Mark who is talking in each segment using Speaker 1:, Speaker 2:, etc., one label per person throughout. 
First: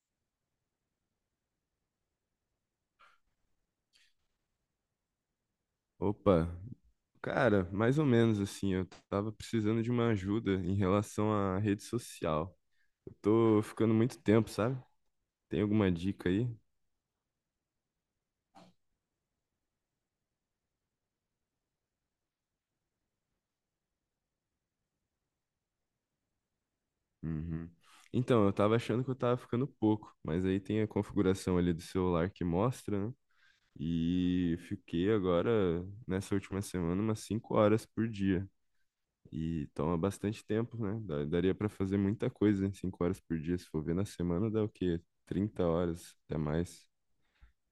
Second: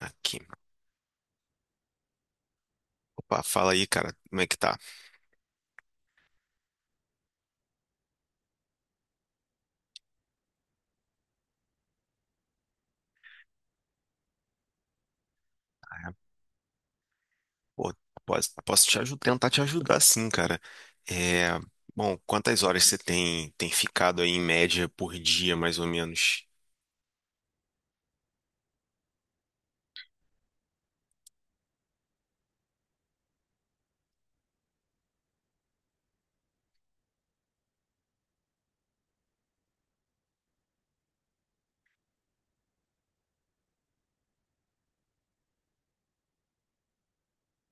Speaker 1: Aqui. Opa, fala aí, cara. Como é que tá?
Speaker 2: Opa, cara, mais ou menos assim, eu tava precisando de uma ajuda em relação à rede social. Eu tô ficando muito tempo, sabe? Tem alguma
Speaker 1: Ah,
Speaker 2: dica aí?
Speaker 1: pô, posso te ajudar, tentar te ajudar sim, cara. É, bom, quantas horas você tem ficado aí em média por dia, mais ou menos?
Speaker 2: Uhum. Então, eu tava achando que eu tava ficando pouco, mas aí tem a configuração ali do celular que mostra, né? E fiquei agora, nessa última semana, umas 5 horas por dia. E toma bastante tempo, né? Daria pra fazer muita coisa em 5 horas por dia. Se for ver na semana, dá o quê? 30 horas, até mais.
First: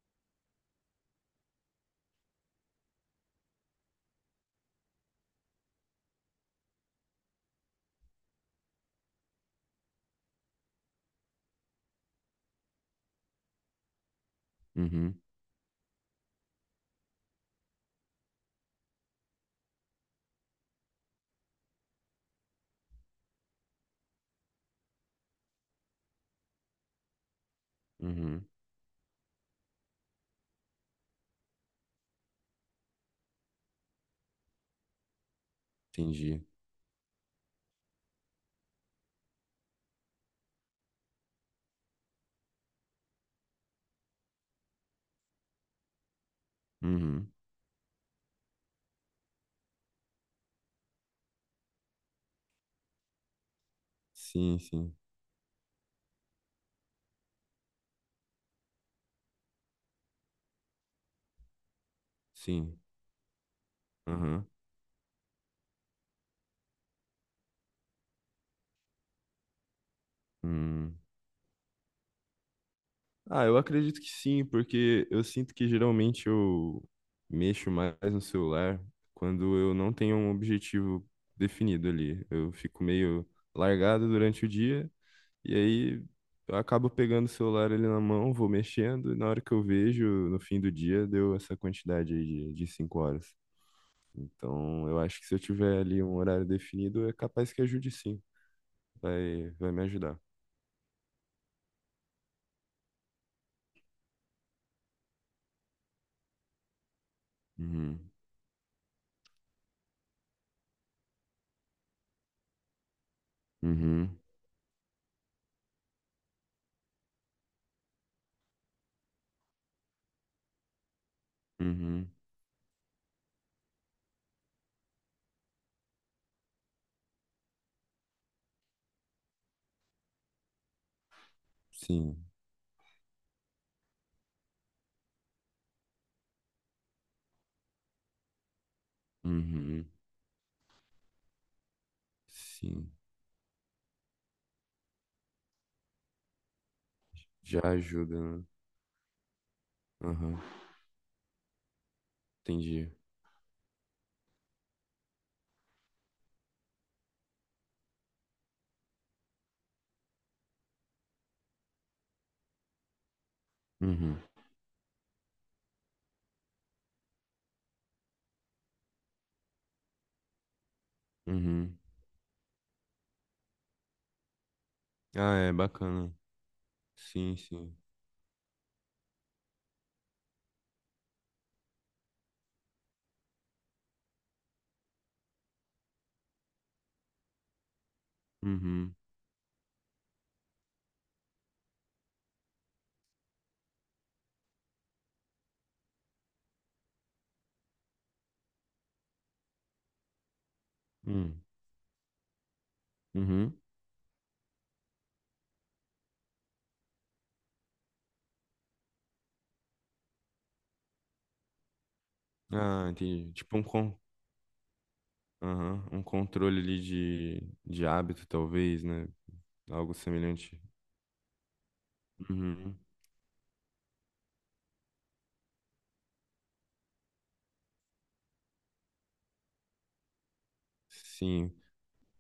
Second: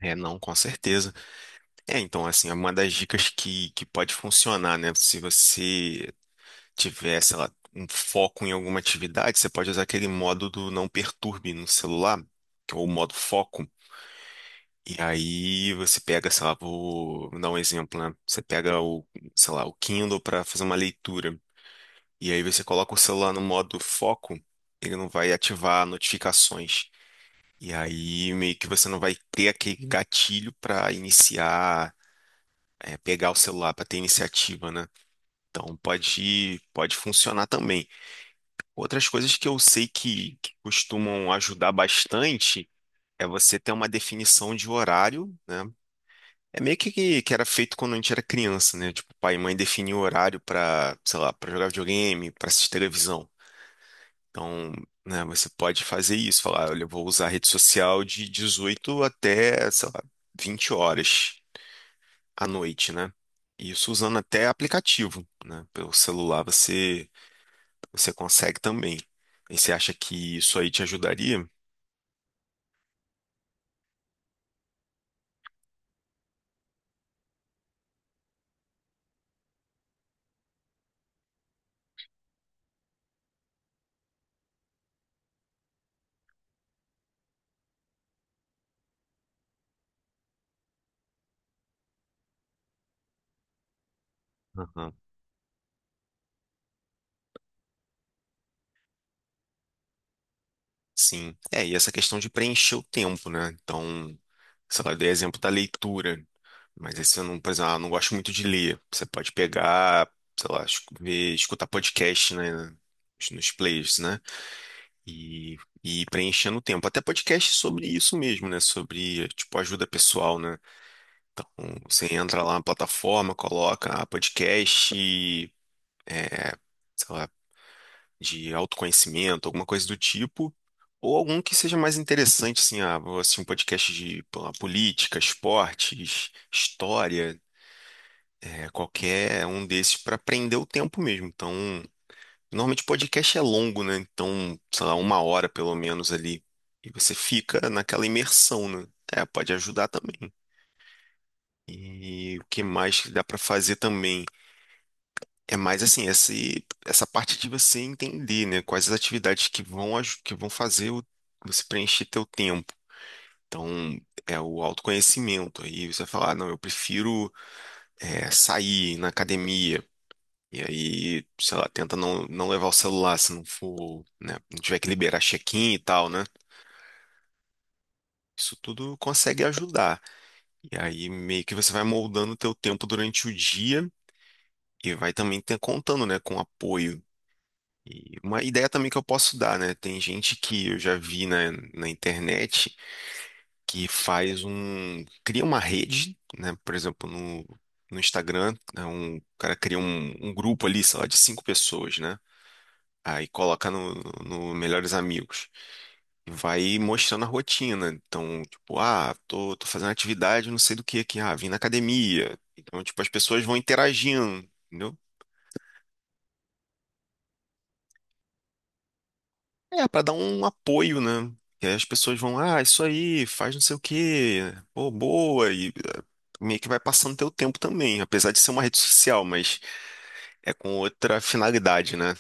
Speaker 1: É, não, com certeza. É, então, assim, é uma das dicas que pode funcionar, né? Se você tiver, sei lá, um foco em alguma atividade, você pode usar aquele modo do não perturbe no celular, que é o modo foco. E
Speaker 2: Uhum.
Speaker 1: aí você pega, sei lá, vou dar um exemplo, né? Você pega o, sei lá, o Kindle para fazer uma leitura. E aí você coloca o celular no modo foco, ele não vai ativar notificações. E aí
Speaker 2: Uhum.
Speaker 1: meio que você não vai ter aquele gatilho para iniciar, pegar o celular para ter iniciativa, né? Então
Speaker 2: Entendi.
Speaker 1: pode funcionar também. Outras coisas que eu sei que costumam ajudar bastante é você ter uma definição de horário, né? É meio que, que
Speaker 2: Uhum.
Speaker 1: que era feito quando a gente era criança, né? Tipo, pai e mãe definiam o horário pra, sei lá, pra jogar videogame, pra assistir televisão.
Speaker 2: Sim,
Speaker 1: Então,
Speaker 2: sim,
Speaker 1: né, você pode fazer isso, falar, olha, eu vou usar a rede social de 18 até, sei lá, 20 horas à
Speaker 2: sim.
Speaker 1: noite, né? Isso usando
Speaker 2: Uhum.
Speaker 1: até aplicativo, né? Pelo celular você consegue também. E você acha que isso aí te
Speaker 2: Hum.
Speaker 1: ajudaria?
Speaker 2: Ah, eu acredito que sim, porque eu sinto que geralmente eu mexo mais no celular quando eu não tenho um objetivo definido ali. Eu fico meio largado durante o dia e aí eu acabo pegando o celular ali na mão, vou mexendo e na hora que eu vejo, no fim do dia, deu essa quantidade aí de 5 horas. Então,
Speaker 1: Aham.
Speaker 2: eu acho que se eu tiver ali um horário definido, é capaz que ajude sim. Vai me ajudar.
Speaker 1: Sim. É, e essa questão de preencher o tempo, né? Então, sei lá, eu dei exemplo da leitura. Mas esse eu não, por exemplo, eu não
Speaker 2: Uhum,
Speaker 1: gosto muito de ler. Você pode pegar, sei lá, ver, escutar podcast, né? Nos players,
Speaker 2: uhum,
Speaker 1: né? E, e ir preenchendo o tempo. Até podcast sobre isso mesmo, né? Sobre, tipo, ajuda pessoal, né? Você
Speaker 2: uhum,
Speaker 1: entra lá na plataforma, coloca podcast, sei lá, de autoconhecimento, alguma coisa do tipo, ou algum que seja mais
Speaker 2: sim,
Speaker 1: interessante, assim, ah, vou assistir um podcast de pô, lá, política, esportes, história, é, qualquer um
Speaker 2: uhum,
Speaker 1: desses para prender o tempo mesmo. Então, normalmente
Speaker 2: sim.
Speaker 1: podcast é longo, né? Então, sei lá, uma hora pelo menos ali. E você
Speaker 2: Já
Speaker 1: fica naquela
Speaker 2: ajuda, né?
Speaker 1: imersão, né? É, pode ajudar também.
Speaker 2: Aham,
Speaker 1: E o que
Speaker 2: entendi.
Speaker 1: mais que dá para fazer também? É mais assim, esse, essa parte de você entender, né, quais as atividades que vão, que vão fazer você preencher teu tempo. Então,
Speaker 2: Uhum,
Speaker 1: é o autoconhecimento. Aí você vai falar, "Ah, não, eu prefiro sair ir na academia. E aí, sei lá,
Speaker 2: uhum.
Speaker 1: tenta não levar o celular se não for, né, não tiver que liberar
Speaker 2: Ah, é
Speaker 1: check-in e tal,
Speaker 2: bacana.
Speaker 1: né?
Speaker 2: Sim, sim.
Speaker 1: Isso tudo consegue ajudar. E aí meio que você vai moldando o teu tempo durante o dia e vai também ter, contando, né, com apoio. E uma ideia também
Speaker 2: Uhum,
Speaker 1: que eu posso dar, né? Tem gente que eu já vi na internet que faz um, cria uma rede, né? Por exemplo, no Instagram, né? O cara cria um grupo ali, sei lá, de
Speaker 2: uhum,
Speaker 1: cinco pessoas, né? Aí
Speaker 2: uhum.
Speaker 1: coloca no Melhores Amigos e vai mostrando a rotina. Então, tipo, ah, tô fazendo atividade, não sei do que aqui, ah, vim na academia. Então,
Speaker 2: Ah,
Speaker 1: tipo, as
Speaker 2: entendi.
Speaker 1: pessoas vão
Speaker 2: Tipo um,
Speaker 1: interagindo. Entendeu?
Speaker 2: aham, um controle ali de hábito, talvez, né?
Speaker 1: É,
Speaker 2: Algo
Speaker 1: para dar um
Speaker 2: semelhante.
Speaker 1: apoio, né? Que aí as pessoas vão, ah,
Speaker 2: Uhum,
Speaker 1: isso aí, faz não sei o quê, pô, boa, e meio que vai passando teu tempo também, apesar de ser uma rede social, mas é com outra
Speaker 2: sim.
Speaker 1: finalidade, né?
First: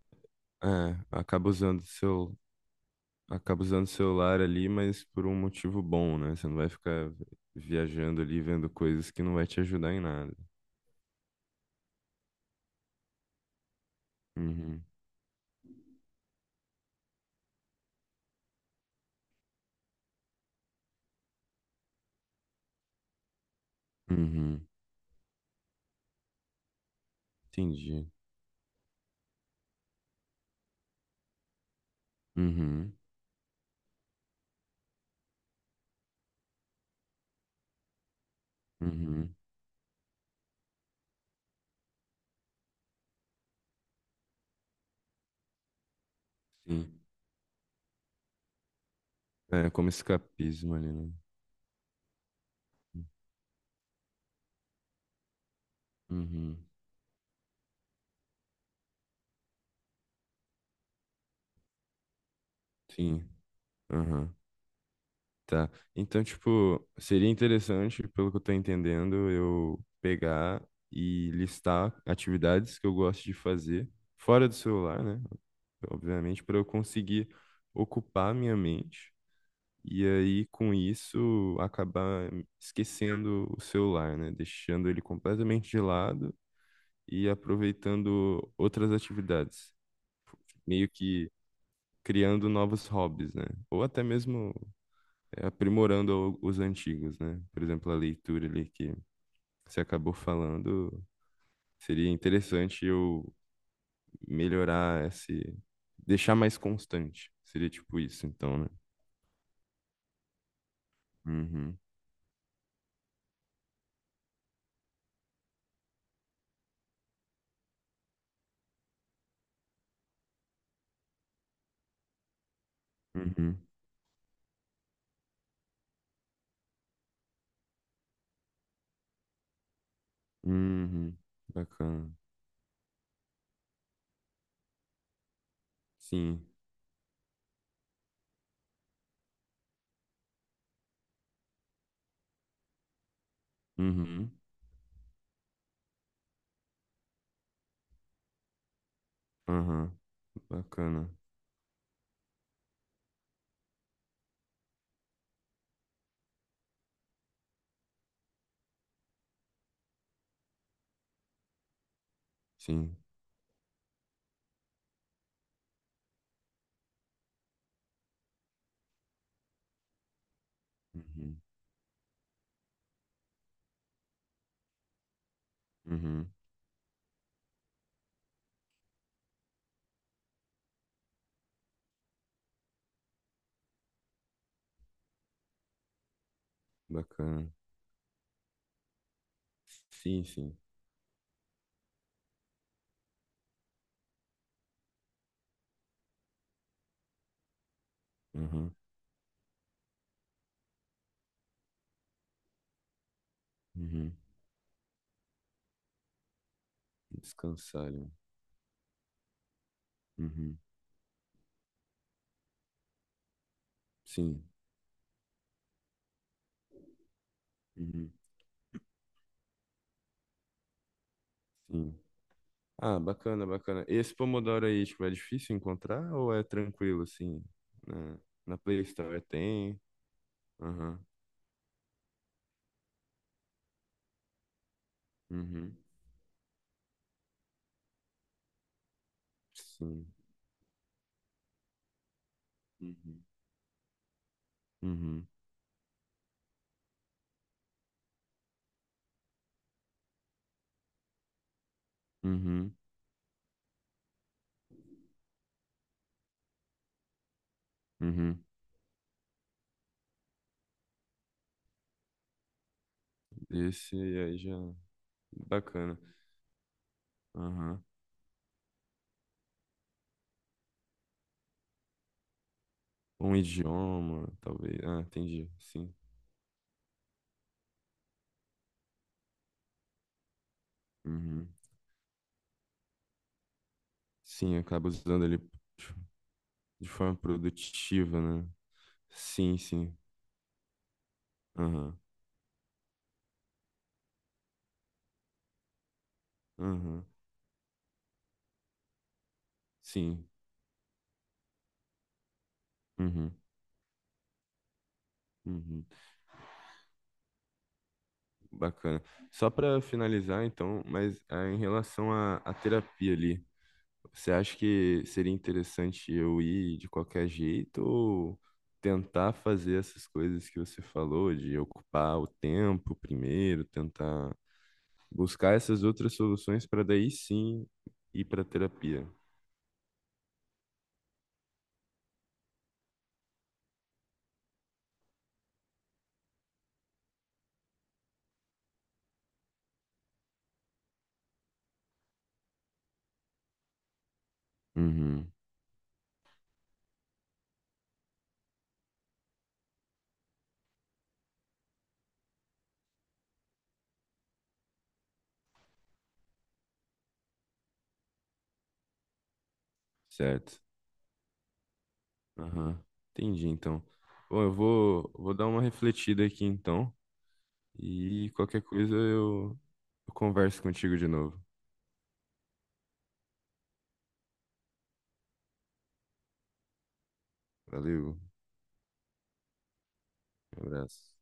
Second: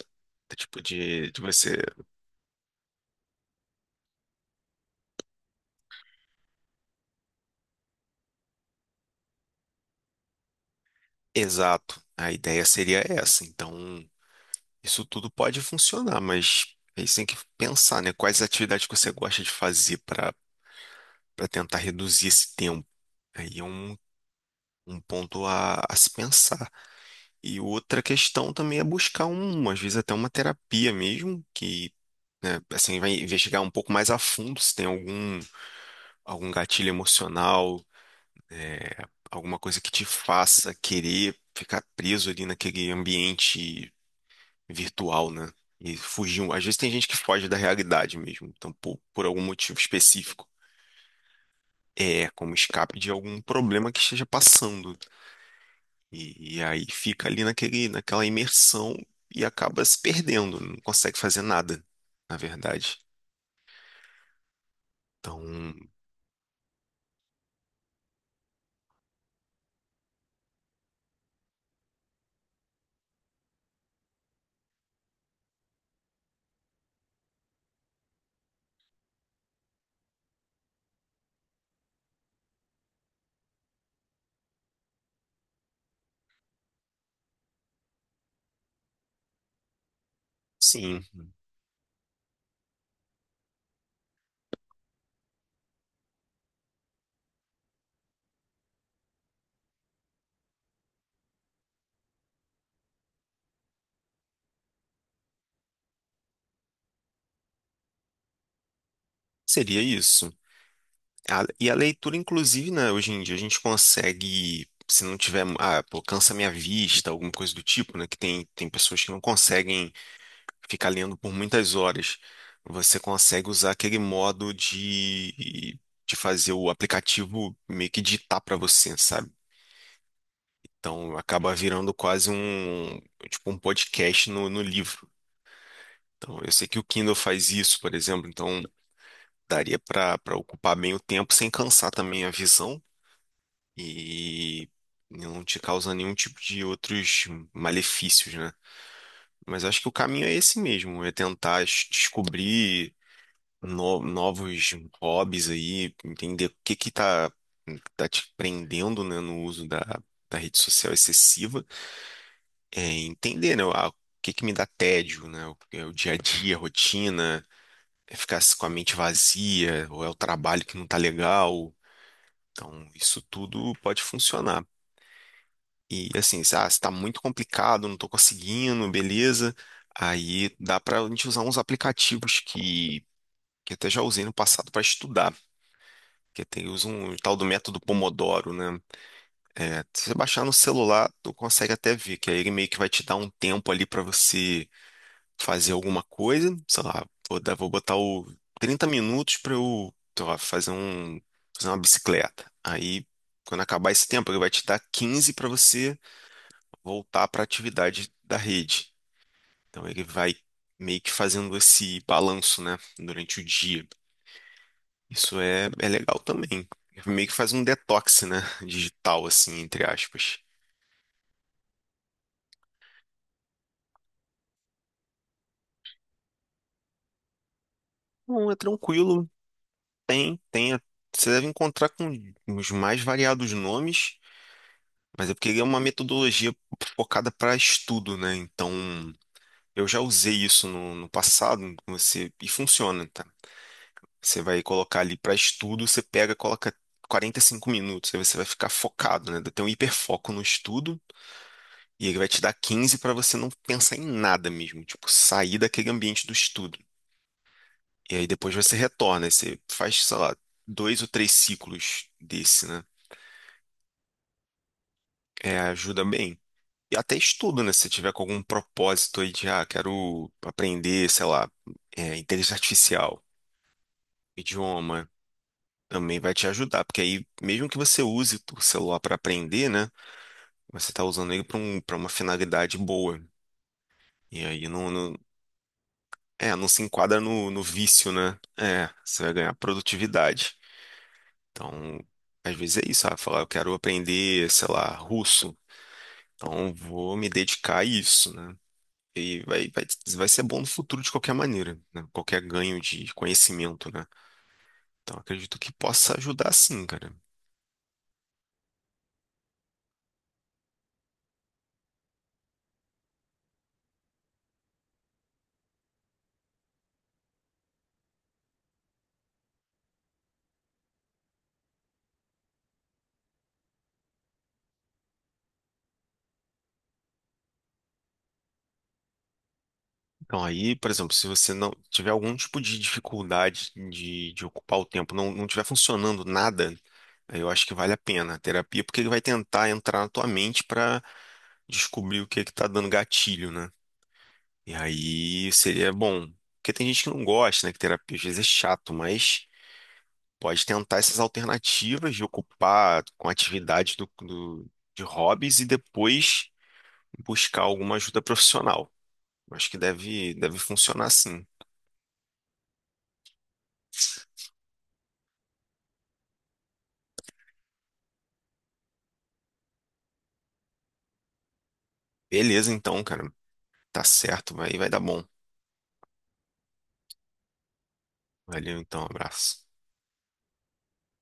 Speaker 1: Tipo,
Speaker 2: É,
Speaker 1: de
Speaker 2: acaba
Speaker 1: você.
Speaker 2: usando seu acaba usando o celular ali, mas por um motivo bom, né? Você não vai ficar viajando ali, vendo coisas que não vai te ajudar em nada.
Speaker 1: Exato. A ideia seria essa. Então,
Speaker 2: Uhum,
Speaker 1: isso tudo pode funcionar, mas aí você tem que pensar, né? Quais atividades que você gosta de fazer para para tentar reduzir esse tempo. Aí é um,
Speaker 2: uhum,
Speaker 1: um ponto a se pensar. E outra
Speaker 2: entendi.
Speaker 1: questão também é buscar um, às vezes até uma terapia mesmo, que, né,
Speaker 2: Uhum,
Speaker 1: assim, vai investigar um pouco mais a fundo se tem algum gatilho emocional, é,
Speaker 2: uhum,
Speaker 1: alguma coisa que te faça querer ficar preso ali naquele ambiente virtual, né? E fugir. Às vezes tem
Speaker 2: sim.
Speaker 1: gente que foge da realidade mesmo, então por algum
Speaker 2: É
Speaker 1: motivo
Speaker 2: como
Speaker 1: específico.
Speaker 2: escapismo ali, né?
Speaker 1: É, como escape de algum problema que esteja passando. E,
Speaker 2: Uhum,
Speaker 1: e aí fica ali naquele, naquela imersão e acaba se perdendo, não consegue fazer nada, na verdade.
Speaker 2: sim, aham,
Speaker 1: Então,
Speaker 2: tá. Então, tipo, seria interessante, pelo que eu tô entendendo, eu pegar e listar atividades que eu gosto de fazer fora do celular, né? Obviamente, para eu conseguir ocupar minha mente. E aí, com isso, acabar esquecendo o celular, né? Deixando ele completamente de lado e aproveitando outras atividades, meio
Speaker 1: sim,
Speaker 2: que criando novos hobbies, né? Ou até mesmo aprimorando os antigos, né? Por exemplo, a leitura ali que você acabou falando, seria interessante eu melhorar esse, deixar mais constante. Seria tipo isso, então, né?
Speaker 1: seria isso. E a
Speaker 2: Uhum,
Speaker 1: leitura, inclusive, né, hoje em dia a gente consegue, se não tiver, ah, pô, cansa minha vista, alguma coisa do tipo, né, que tem pessoas que não conseguem ficar lendo por muitas horas. Você consegue
Speaker 2: uhum,
Speaker 1: usar aquele modo de fazer o aplicativo meio que ditar para você, sabe? Então
Speaker 2: uhum.
Speaker 1: acaba virando
Speaker 2: Bacana.
Speaker 1: quase um, tipo, um podcast no livro. Então
Speaker 2: Sim.
Speaker 1: eu sei que o Kindle faz isso, por exemplo, então daria para para ocupar bem o tempo sem cansar também a visão
Speaker 2: Uhum,
Speaker 1: e não te causar nenhum tipo de outros malefícios, né? Mas acho que
Speaker 2: aham,
Speaker 1: o caminho é esse mesmo,
Speaker 2: bacana,
Speaker 1: é tentar descobrir novos hobbies aí, entender o que que tá te prendendo, né, no uso da rede social excessiva é,
Speaker 2: sim,
Speaker 1: entender, né, o que que me dá tédio, né, o, é o dia a dia, a rotina, é ficar com a mente vazia, ou é o trabalho que não tá
Speaker 2: uhum,
Speaker 1: legal. Então, isso tudo pode funcionar. E
Speaker 2: uhum,
Speaker 1: assim, se se tá muito complicado, não tô conseguindo, beleza. Aí dá pra gente usar uns aplicativos que até já usei no passado para estudar. Que tem, usa um tal do
Speaker 2: bacana,
Speaker 1: método Pomodoro, né? É, se você
Speaker 2: sim,
Speaker 1: baixar no
Speaker 2: sim,
Speaker 1: celular, tu consegue até ver, que aí ele meio que vai te dar um tempo ali para você fazer alguma coisa, sei lá, vou botar o
Speaker 2: uhum,
Speaker 1: 30 minutos para eu, sei lá, fazer uma bicicleta. Aí, quando acabar esse
Speaker 2: uhum,
Speaker 1: tempo, ele vai te dar 15 para você voltar para a atividade
Speaker 2: descansarem,
Speaker 1: da rede. Então, ele vai
Speaker 2: uhum,
Speaker 1: meio que fazendo esse balanço, né, durante o dia.
Speaker 2: sim,
Speaker 1: Isso é, é legal também. Meio que faz um
Speaker 2: uhum,
Speaker 1: detox, né, digital, assim, entre aspas.
Speaker 2: sim. Ah, bacana, bacana. Esse Pomodoro aí, tipo, é difícil encontrar ou é tranquilo, assim, na,
Speaker 1: Não, é
Speaker 2: na Play Store
Speaker 1: tranquilo,
Speaker 2: tem?
Speaker 1: tem.
Speaker 2: Aham,
Speaker 1: Você deve encontrar com os mais variados nomes. Mas é porque ele é
Speaker 2: uhum,
Speaker 1: uma metodologia focada para estudo, né? Então, eu já
Speaker 2: sim,
Speaker 1: usei isso no passado, você, e funciona, tá?
Speaker 2: uhum,
Speaker 1: Você vai colocar ali
Speaker 2: uhum,
Speaker 1: para estudo, você pega, coloca 45 minutos, aí você vai ficar focado, né? Tem um hiperfoco no estudo, e ele vai te dar
Speaker 2: uhum,
Speaker 1: 15 para você não pensar em nada mesmo, tipo, sair daquele ambiente do estudo. E aí
Speaker 2: uhum,
Speaker 1: depois você retorna, aí você faz, sei lá, dois ou três ciclos desse, né?
Speaker 2: esse aí já,
Speaker 1: É,
Speaker 2: bacana,
Speaker 1: ajuda bem. E até estudo, né?
Speaker 2: aham.
Speaker 1: Se tiver com algum propósito aí de, ah, quero aprender, sei lá, é, inteligência artificial,
Speaker 2: Um idioma, talvez. Ah,
Speaker 1: idioma,
Speaker 2: entendi. Sim.
Speaker 1: também vai te ajudar, porque aí, mesmo que você use o celular para aprender, né? Você tá usando ele
Speaker 2: Uhum.
Speaker 1: para uma finalidade boa. E
Speaker 2: Sim,
Speaker 1: aí
Speaker 2: acaba usando ele
Speaker 1: não se
Speaker 2: de forma
Speaker 1: enquadra no vício,
Speaker 2: produtiva,
Speaker 1: né?
Speaker 2: né?
Speaker 1: É, você vai ganhar
Speaker 2: Sim, sim.
Speaker 1: produtividade.
Speaker 2: Aham.
Speaker 1: Então, às vezes é isso, ah, falar, eu quero aprender, sei lá, russo. Então,
Speaker 2: Aham.
Speaker 1: vou me dedicar a isso, né? E vai
Speaker 2: Sim.
Speaker 1: ser bom no futuro de qualquer maneira, né? Qualquer ganho de
Speaker 2: Uhum.
Speaker 1: conhecimento, né? Então, acredito que
Speaker 2: Uhum.
Speaker 1: possa ajudar sim, cara.
Speaker 2: Bacana. Só para finalizar, então, mas em relação à terapia ali, você acha que seria interessante eu ir de qualquer jeito ou tentar fazer essas coisas que você falou, de ocupar o tempo primeiro, tentar buscar essas outras soluções para daí sim ir para terapia.
Speaker 1: Então, aí, por exemplo, se você não tiver algum tipo de dificuldade de ocupar o tempo, não tiver funcionando nada, aí eu acho que vale a pena a terapia, porque ele vai tentar entrar na tua mente para descobrir o que é que tá dando gatilho, né? E
Speaker 2: Uhum,
Speaker 1: aí seria bom. Porque tem gente que não gosta, né? Que terapia às vezes é chato, mas. Pode tentar essas alternativas de ocupar com atividades de hobbies e depois buscar alguma ajuda profissional. Acho que deve
Speaker 2: certo.
Speaker 1: funcionar sim.
Speaker 2: Aham, entendi então. Bom, eu vou dar uma refletida aqui então e qualquer coisa eu converso contigo de novo.
Speaker 1: Beleza, então, cara. Tá certo, vai dar bom.
Speaker 2: Valeu,
Speaker 1: Valeu, então, abraço.
Speaker 2: um abraço.